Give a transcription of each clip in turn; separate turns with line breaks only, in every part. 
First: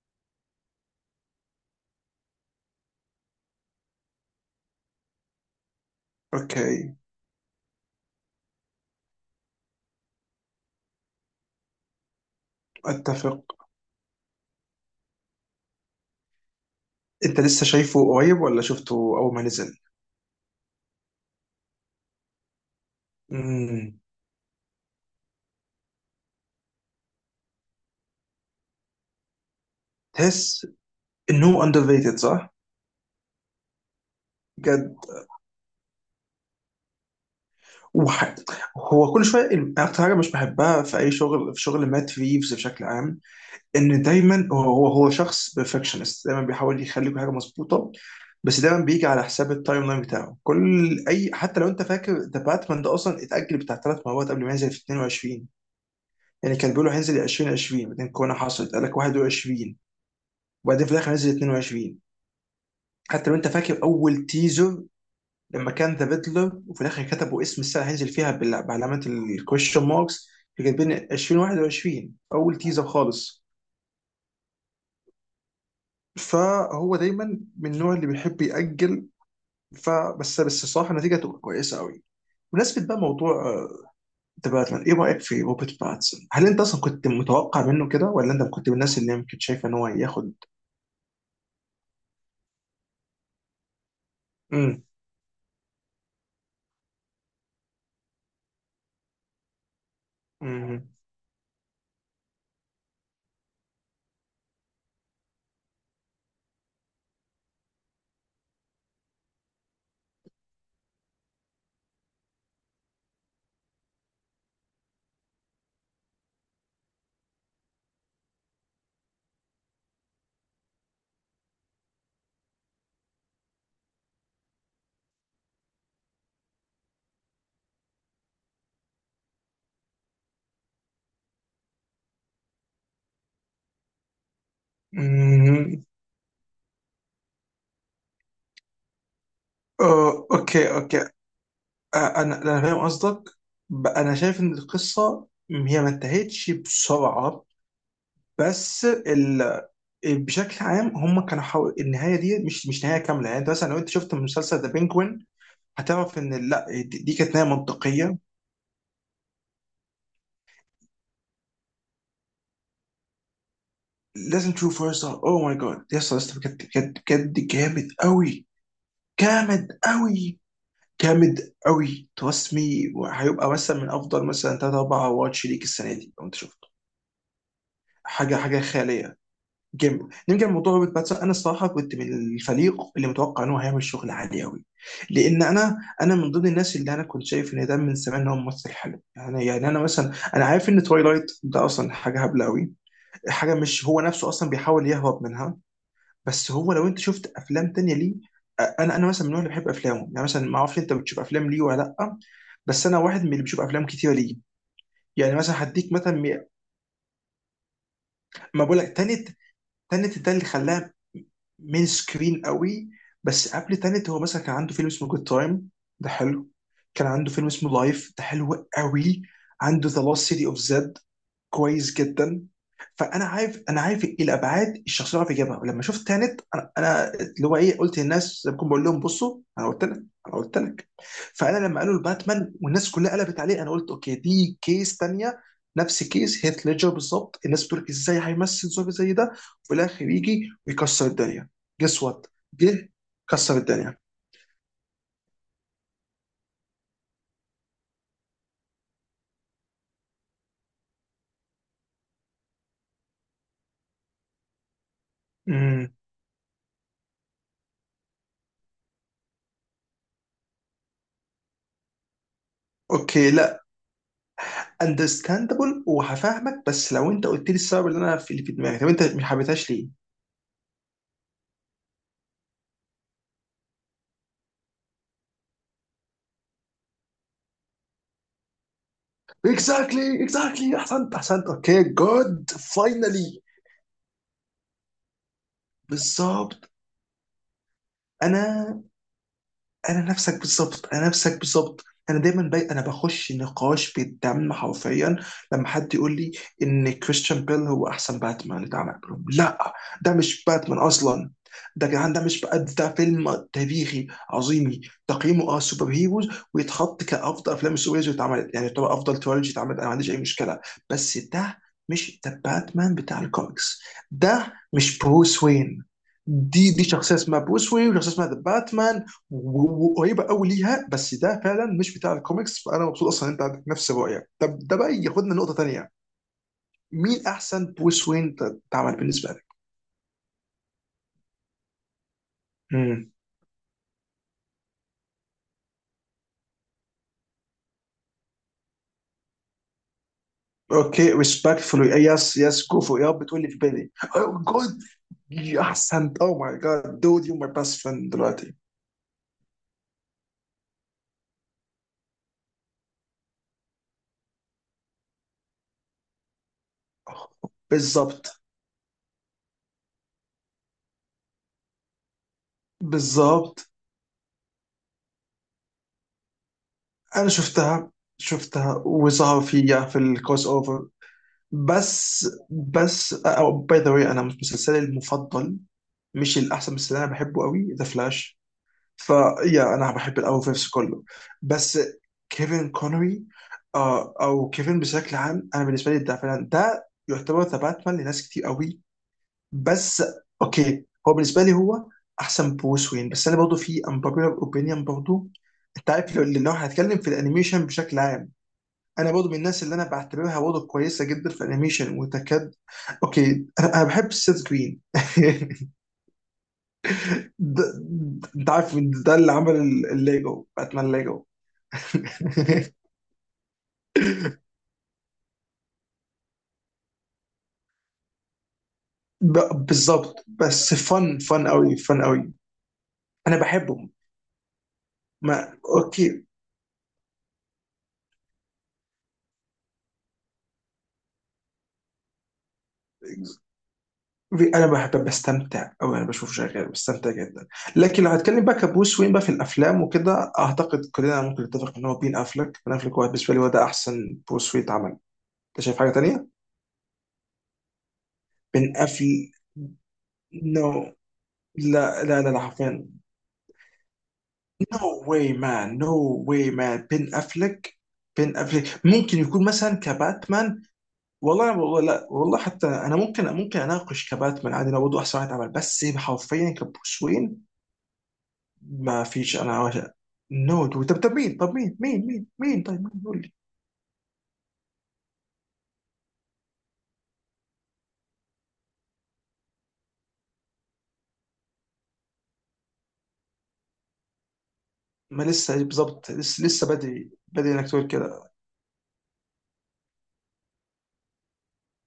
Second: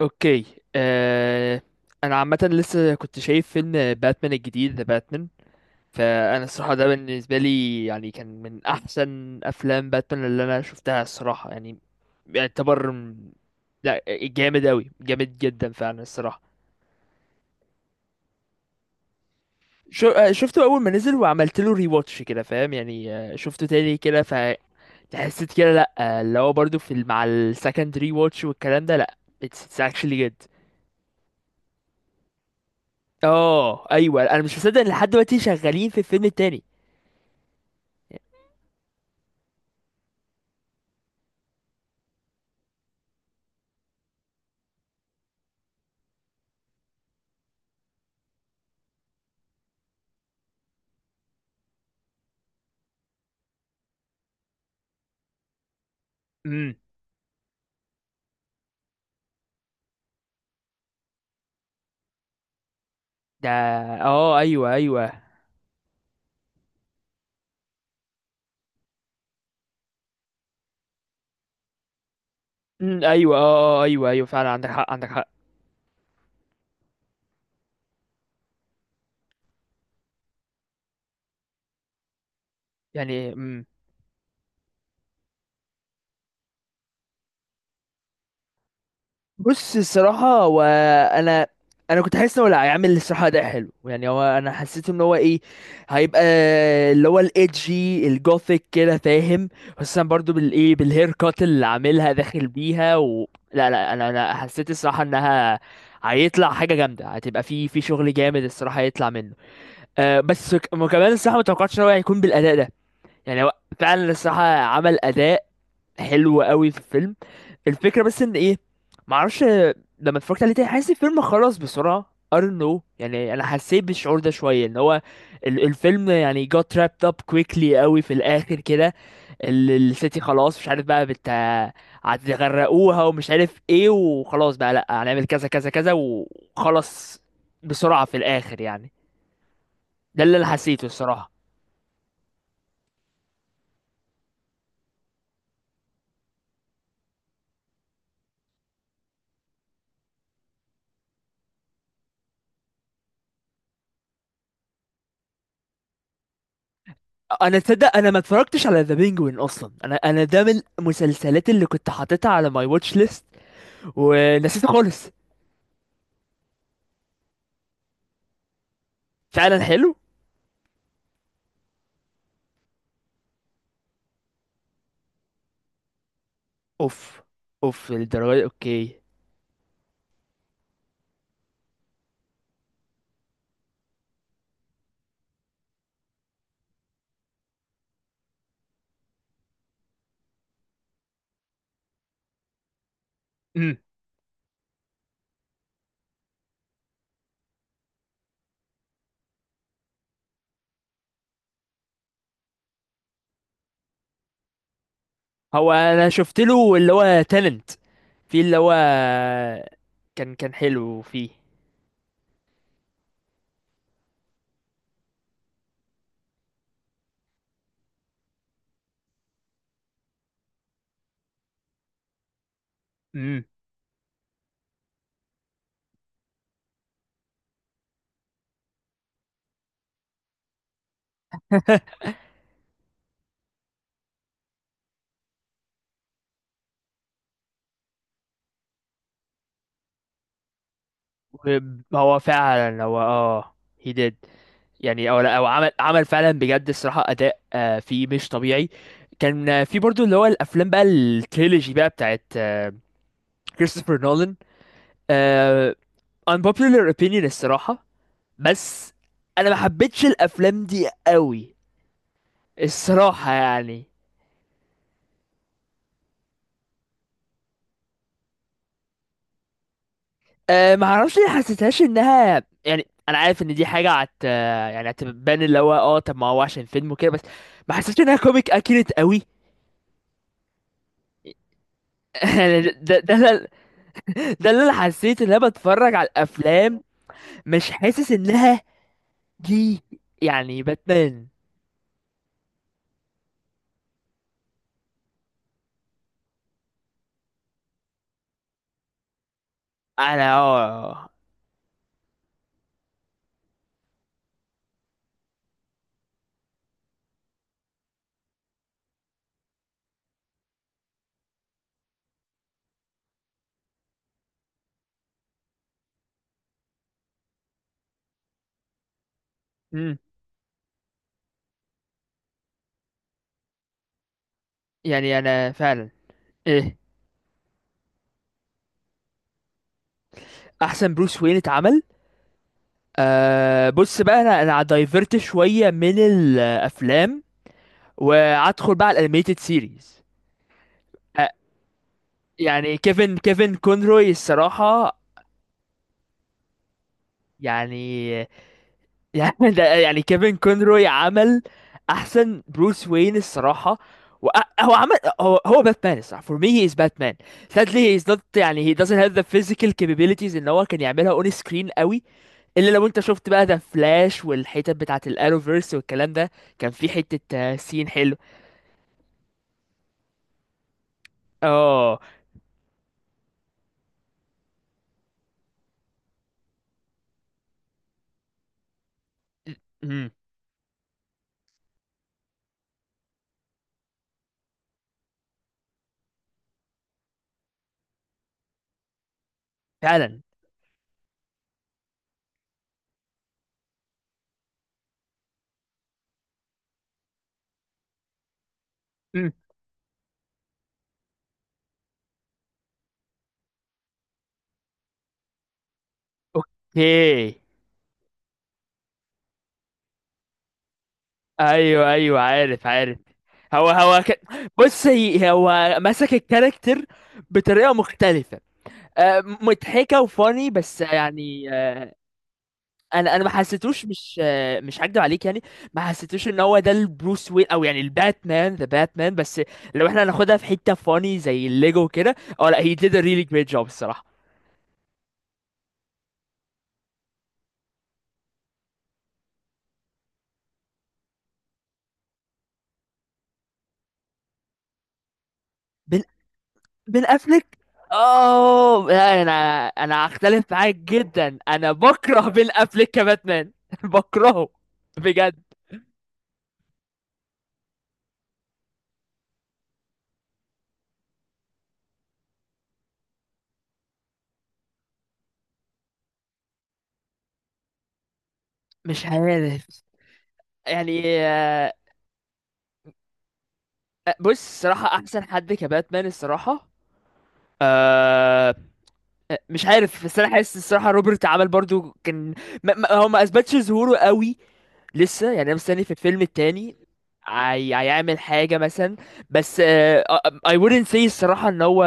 اوكي. آه... انا عامه لسه كنت شايف فيلم باتمان الجديد ذا باتمان. فانا الصراحه ده
اوكي.
بالنسبه لي يعني كان من احسن افلام باتمان اللي انا شفتها الصراحه يعني يعتبر
اتفق.
لا، جامد اوي، جامد جدا فعلا الصراحه.
انت لسه شايفه قريب ولا شفته اول ما نزل؟
شو... آه، شفته اول ما نزل وعملت له ري واتش كده، فاهم يعني، شفته تاني
امم.
كده. فحسيت كده لا، اللي هو برضو في مع السكند ري واتش والكلام ده، لا it's, it's actually good.
تحس انه اندر ريتد، صح؟
اه ايوه، انا مش مصدق ان
بجد.
لحد دلوقتي شغالين في الفيلم التاني.
وح... هو كل شويه الم- اكتر حاجه مش بحبها في اي شغل، في شغل مات ريفز بشكل عام، ان دايما هو شخص بيرفكشنست، دايما بيحاول يخلي كل حاجه مظبوطه. بس دايما بيجي على حساب التايم لاين بتاعه كل اي. حتى لو انت فاكر ذا باتمان ده، اصلا اتاجل بتاع ثلاث مرات قبل ما ينزل في 22. يعني كان
امم،
بيقولوا هينزل 2020، بعدين كورونا حصلت، قال لك 21، وبعدين في الاخر نزل 22. حتى لو
ده
انت فاكر اول
اه ايوه
تيزر
ايوه.
لما كان ذا بيتلر، وفي الاخر كتبوا اسم السنه هينزل فيها بعلامات الكويشن ماركس، كاتبين 2021 اول تيزر
ايوه اه.
خالص.
ايوه ايوه فعلا، عندك حق عندك حق.
فهو دايما من النوع اللي بيحب يأجل. فبس الصراحه النتيجه تبقى كويسه قوي. بمناسبة بقى
يعني
موضوع ذا باتمان، ايه رأيك في روبرت باتسون؟ هل انت اصلا كنت متوقع منه كده ولا انت كنت من الناس اللي يمكن شايفه ان
بص
هو ياخد.
الصراحة هو، أنا كنت حاسس إن هو لا، هيعمل الصراحة ده حلو يعني. هو أنا
امم
حسيت إن هو إيه، هيبقى اللي هو الإيدجي الجوثيك كده فاهم. خصوصا برضو بالإيه،
امم
بالهير كات اللي عاملها داخل بيها لا لا، أنا حسيت الصراحة إنها هيطلع حاجة جامدة، هتبقى في شغل جامد الصراحة هيطلع منه. أه بس وكمان الصراحة ما توقعتش إن هو هيكون بالأداء ده. يعني هو فعلا الصراحة عمل أداء حلو قوي في الفيلم. الفكره بس ان ايه، معرفش. لما اتفرجت عليه تاني حاسس الفيلم خلص بسرعه، I don't know. يعني انا حسيت بالشعور ده شويه ان هو الفيلم يعني got wrapped up quickly قوي في الاخر كده. السيتي خلاص مش عارف بقى بت، هتغرقوها ومش عارف ايه، وخلاص بقى لا هنعمل كذا كذا
امم
كذا وخلص بسرعه في الاخر يعني. ده اللي انا
اوكي،
حسيته
اوكي.
الصراحه.
انا فاهم قصدك. انا شايف ان القصه هي ما انتهتش بسرعه. بس ال... بشكل عام هم كانوا حاول النهايه دي مش نهايه كامله. يعني انت مثلا لو انت شفت مسلسل ذا بينجوين، هتعرف ان لا، دي كانت نهايه
انا تصدق انا
منطقيه.
ما اتفرجتش على ذا بينجوين اصلا، انا ده من المسلسلات اللي كنت حاططها على ماي واتش ليست
لازم
ونسيته
تشوفه يا اسطى،
خالص.
اوه ماي جاد يا اسطى، يا اسطى، بجد بجد بجد جامد قوي،
فعلا
جامد
حلو.
قوي، جامد قوي. ترسمي هيبقى مثلا من افضل مثلا ثلاث اربع واتش ليك السنه دي لو انت شفته.
اوف، اوف الدرجه
حاجه
دي،
حاجه
اوكي.
خياليه. جيم، نرجع لموضوع روبرت باتسون. انا الصراحه كنت من الفريق اللي متوقع ان هو هيعمل شغل عالي قوي. لان انا من ضمن الناس اللي انا كنت شايف ان ده من زمان ان هو ممثل حلو. يعني انا مثلا، انا عارف ان تويلايت ده اصلا حاجه هبله قوي. حاجه
امم.
مش هو نفسه اصلا بيحاول يهرب منها. بس هو لو انت شفت افلام تانية ليه. انا مثلا من النوع اللي بحب افلامه. يعني مثلا، ما اعرفش انت بتشوف افلام ليه ولا لا، بس انا واحد من اللي بيشوف افلام كتيره ليه. يعني مثلا
هو
هديك
انا
مثلا
شفت له اللي هو تالنت، في اللي
ما
هو
بقول لك تاني، تنت ده
كان
اللي
كان
خلاها.
حلو فيه.
مين سكرين قوي. بس قبل تنت هو مثلا كان عنده فيلم اسمه جود تايم، ده حلو. كان عنده فيلم اسمه لايف، ده حلو قوي. عنده ذا لوست سيتي اوف زد، كويس جدا. فانا
امم.
عارف، انا عارف ايه الابعاد الشخصيه اللي بيجيبها، ولما شفت تانت انا، أنا اللي هو ايه، قلت للناس زي ما بكون بقول لهم بصوا، انا قلت لك، انا قلت لك. فانا لما قالوا الباتمان والناس كلها قلبت عليه، انا قلت اوكي، دي كيس تانية. نفس كيس هيث ليدجر بالظبط. الناس بتقول ازاي هيمثل زومبي زي ده، وفي الاخر يجي ويكسر الدنيا. جس
هو
وات،
فعلا
جه
هو اه
كسر
he
الدنيا.
did. يعني او لا، او عمل عمل فعلا بجد الصراحه اداء فيه مش طبيعي. كان في برضو اللي هو الافلام بقى، التريلوجي بقى بتاعت كريستوفر نولان. آه
امم.
unpopular opinion الصراحة، بس انا ما حبيتش الافلام دي قوي
اوكي،
الصراحة
لا.
يعني.
اندرستاندبل، وهفهمك، بس لو انت قلت لي السبب اللي انا في اللي في دماغي، طب انت ما حبيتهاش ليه؟
آه ما اعرفش ليه، حسيتهاش انها يعني، انا عارف ان دي حاجة عت يعني هتبان اللي هو اه، طب ما هو عشان فيلم وكده بس ما حسيتش انها كوميك اكيريت قوي.
اكزاكتلي، اكزاكتلي، احسنت، احسنت، اوكي، جود،
يعني
فاينلي.
ده اللي انا حسيت ان انا بتفرج على
بالظبط.
الافلام مش حاسس انها
انا
دي.
انا نفسك
يعني
بالظبط، انا
باتمان،
نفسك بالظبط. انا انا بخش نقاش بالدم حرفيا لما حد يقول لي ان كريستيان بيل هو احسن باتمان اتعمل، بقول لهم لا، ده
انا
مش باتمان
اه
اصلا. ده يا جدعان، ده مش بقى، ده فيلم تاريخي عظيمي. تقييمه اه سوبر هيروز، ويتحط كافضل افلام السوبر هيروز اللي اتعملت. يعني طبعا افضل تريلوجي اتعملت، انا ما عنديش اي مشكله. بس ده مش ده باتمان بتاع الكوميكس، ده مش بروس وين. دي شخصيه اسمها بروس وين وشخصيه اسمها ذا باتمان،
مم.
وقريبه قوي ليها. بس ده فعلا مش بتاع الكوميكس. فانا مبسوط اصلا ان انت عندك نفس الرؤيه. طب ده بقى
يعني
ياخدنا
انا
لنقطه
فعلا
تانيه.
ايه،
مين احسن بروس وين اتعمل بالنسبه لك؟
احسن بروس وين اتعمل.
امم.
أه بص بقى، انا دايفرت شويه من الافلام وادخل بقى على الانيميتد سيريز.
اوكي،
أه
ريسبكتفولي، يس يس،
يعني
جو فور،
كيفن
ياب، بتقول لي
كيفن
في بالي،
كونروي
اوه جود.
الصراحه.
احسنت، اوه ماي جاد دود، يو ماي بيست فريند
يعني
دلوقتي.
يعني ده يعني كيفن كونروي عمل احسن بروس وين الصراحه. و- هو عمل، هو باتمان الصراحه، for me he is Batman. sadly he is not
بالظبط،
يعني he doesn't have the physical capabilities ان هو كان يعملها on screen قوي. الا لو انت شفت بقى ذا
بالظبط.
فلاش والحتت بتاعه الانوفيرس والكلام ده، كان في حته
انا
سين
شفتها،
حلو.
شفتها وظهر فيها في الكروس اوفر.
اه.
بس أو باي ذا واي انا مش مسلسلي المفضل، مش الاحسن، بس اللي انا بحبه قوي ذا فلاش. فيا انا
امم.
بحب الاول فيفس كله. بس كيفن كونري. آه، او كيفن بشكل عام، انا بالنسبه لي ده فعلا ده يعتبر ذا باتمان لناس كتير قوي. بس
فعلا.
اوكي، هو بالنسبه لي هو احسن بروس وين. بس انا برضه في امبوبيلر اوبينيون برضه. انت عارف، لو هنتكلم في الانيميشن بشكل عام، انا برضه
امم.
من الناس اللي انا بعتبرها برضه كويسه جدا في الانيميشن وتكاد. اوكي انا بحب السيث جرين ده
اوكي.
ده- انت عارف مين ده اللي عمل الليجو باتمان، ليجو.
ايوه ايوه عارف عارف. هو هو ك... بص، هو مسك الكاركتر بطريقه مختلفه مضحكه
بالظبط.
وفاني
بس
بس
فن، فن
يعني.
قوي، فن قوي.
انا ما
انا
حسيتوش،
بحبه.
مش مش هكدب عليك يعني.
ما
ما
اوكي
حسيتوش ان هو ده البروس وين او يعني الباتمان ذا باتمان. بس لو احنا هناخدها في حته فاني زي الليجو كده، اه لا هي did a really great job الصراحه.
انا بحب بستمتع، او انا بشوف شغال بستمتع جدا. لكن لو هتكلم بقى كبروس وين بقى في الافلام وكده، اعتقد كلنا ممكن نتفق ان هو بين افلك. هو بالنسبه لي هو ده احسن بروس وين اتعمل. انت شايف حاجه
بن
تانية؟
بن افليك،
بن
اوه لا،
افل.
انا هختلف
نو،
معاك جدا، انا
لا
بكره
لا لا لا
بن
حرفيا،
افليك كباتمان بكرهه
نو واي
بجد.
مان، نو واي مان. بن افلك، بن افلك ممكن يكون مثلا كباتمان. والله، والله، لا والله، حتى انا ممكن، ممكن اناقش كباتمان عادي لو برضه احسن واحد عمل، بس حرفيا كبروس وين ما
مش
فيش.
عارف
انا نو دو. طب،
يعني
طب مين، طب مين، مين طيب مين، قول لي.
بص الصراحه احسن حد كباتمان الصراحه آه، مش عارف، بس انا حاسس الصراحه روبرت عمل برضو كان، هو ما اثبتش ظهوره قوي
ما
لسه يعني، انا
لسه،
مستني في
بالظبط
الفيلم
لسه، لسه
التاني.
بدري، بدري انك تقول
هيعمل
كده.
حاجه مثلا، بس I wouldn't say الصراحه ان هو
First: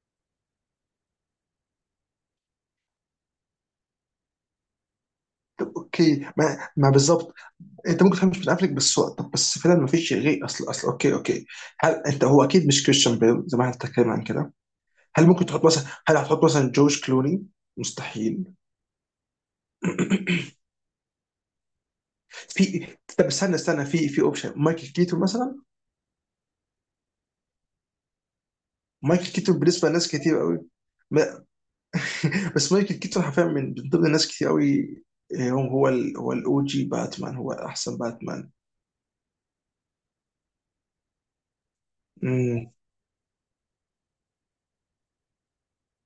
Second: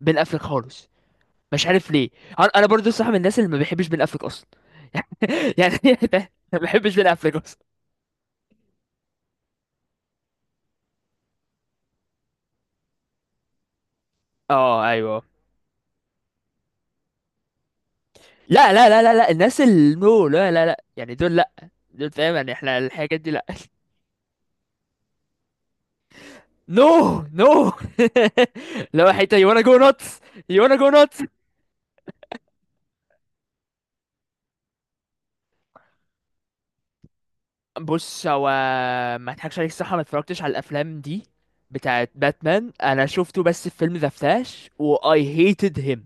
بن افلك خالص. مش عارف ليه، انا برضو صح من الناس اللي ما بيحبش بن افلك اصلا
طب
يعني
اوكي، ما
ما
ما
بحبش بن
بالظبط
افلك اصلا.
انت ممكن تفهم مش بن افلك، طب بس فعلا ما فيش غير اصل، اصل اوكي اوكي. هل انت هو اكيد مش كريستيان بيل زي ما احنا بنتكلم عن كده.
اه ايوه.
هل ممكن تحط مثلا، هل هتحط مثلا جورج كلوني؟ مستحيل.
لا لا لا لا لا، الناس اللي نو لا لا لا، يعني دول لا، دول فاهم يعني احنا
في،
الحاجات
طب
دي لا.
استنى، في اوبشن مايكل كيتون مثلا.
نو نو لو
مايكل
حته يو
كيتون
وانا جو
بالنسبه لناس
نوتس،
كتير قوي.
يو وانا جو نوتس.
ما- بس مايكل كيتون حرفيا من ضمن ناس كتير قوي. آه، هو الاو جي باتمان، هو احسن
بص هو،
باتمان.
ما اضحكش عليك الصراحه ما اتفرجتش على الافلام دي بتاعت
امم،
باتمان، انا شفته بس في فيلم ذا فلاش و I hated him.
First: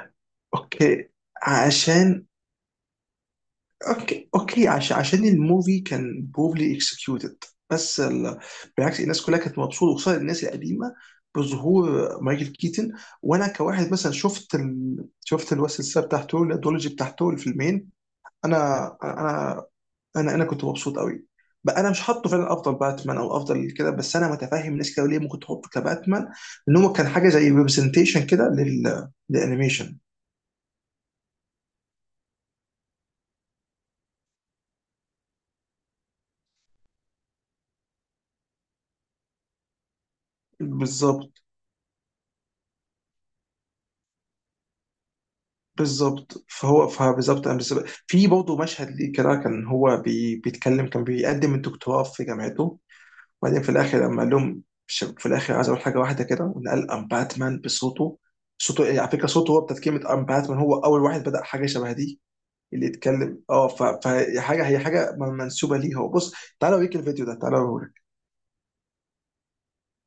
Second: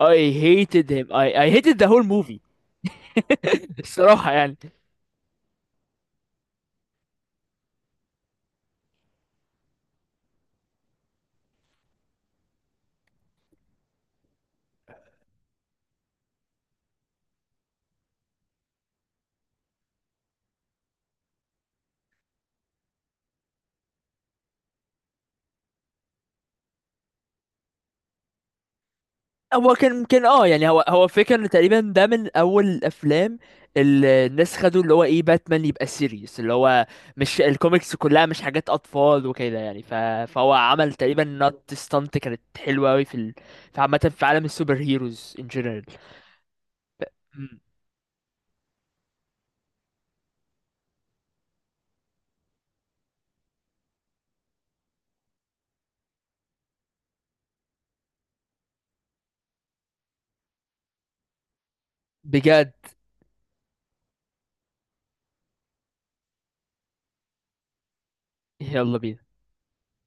I hated him.
اوكي،
I hated the whole
عشان.
movie
اوكي،
الصراحه يعني.
اوكي عشان، عشان الموفي كان بروفلي اكسكيوتد. بس ال... بالعكس الناس كلها كانت مبسوطه، وخصوصا الناس القديمه، بظهور مايكل كيتن. وانا كواحد مثلا شفت الوسط السابع بتاعته الادولوجي بتاعته الفيلمين. انا انا انا كنت مبسوط قوي. بقى انا مش حاطه فعلا افضل باتمان او افضل كده، بس انا متفاهم ناس كده ليه ممكن تحطه كباتمان، ان هو كان حاجه زي ريبرزنتيشن كده
هو كان
للانيميشن.
ممكن اه يعني، هو فكرة ان تقريبا ده من اول الافلام اللي الناس خدوا اللي هو ايه، باتمان يبقى سيريس اللي هو مش الكوميكس كلها مش حاجات اطفال وكده يعني فهو عمل تقريبا
بالظبط،
نوت ستانت كانت حلوة قوي في في عامة في عالم السوبر هيروز ان جنرال.
بالظبط. فهو فبالظبط أنا بالظبط- في برضه مشهد ليه كده، كان هو بي بيتكلم، كان بيقدم الدكتوراه في جامعته، وبعدين في الاخر لما قال لهم في الاخر عايز اقول حاجه واحده كده، وإن قال ام باتمان بصوته. صوته يعني على فكره صوته، هو بتاعت كلمه ام باتمان، هو اول واحد بدا حاجه شبه دي
بجد
اللي يتكلم اه. فهي حاجه، هي حاجه منسوبه ليه هو. بص، تعالوا اوريك الفيديو ده، تعالوا.
يلا بينا.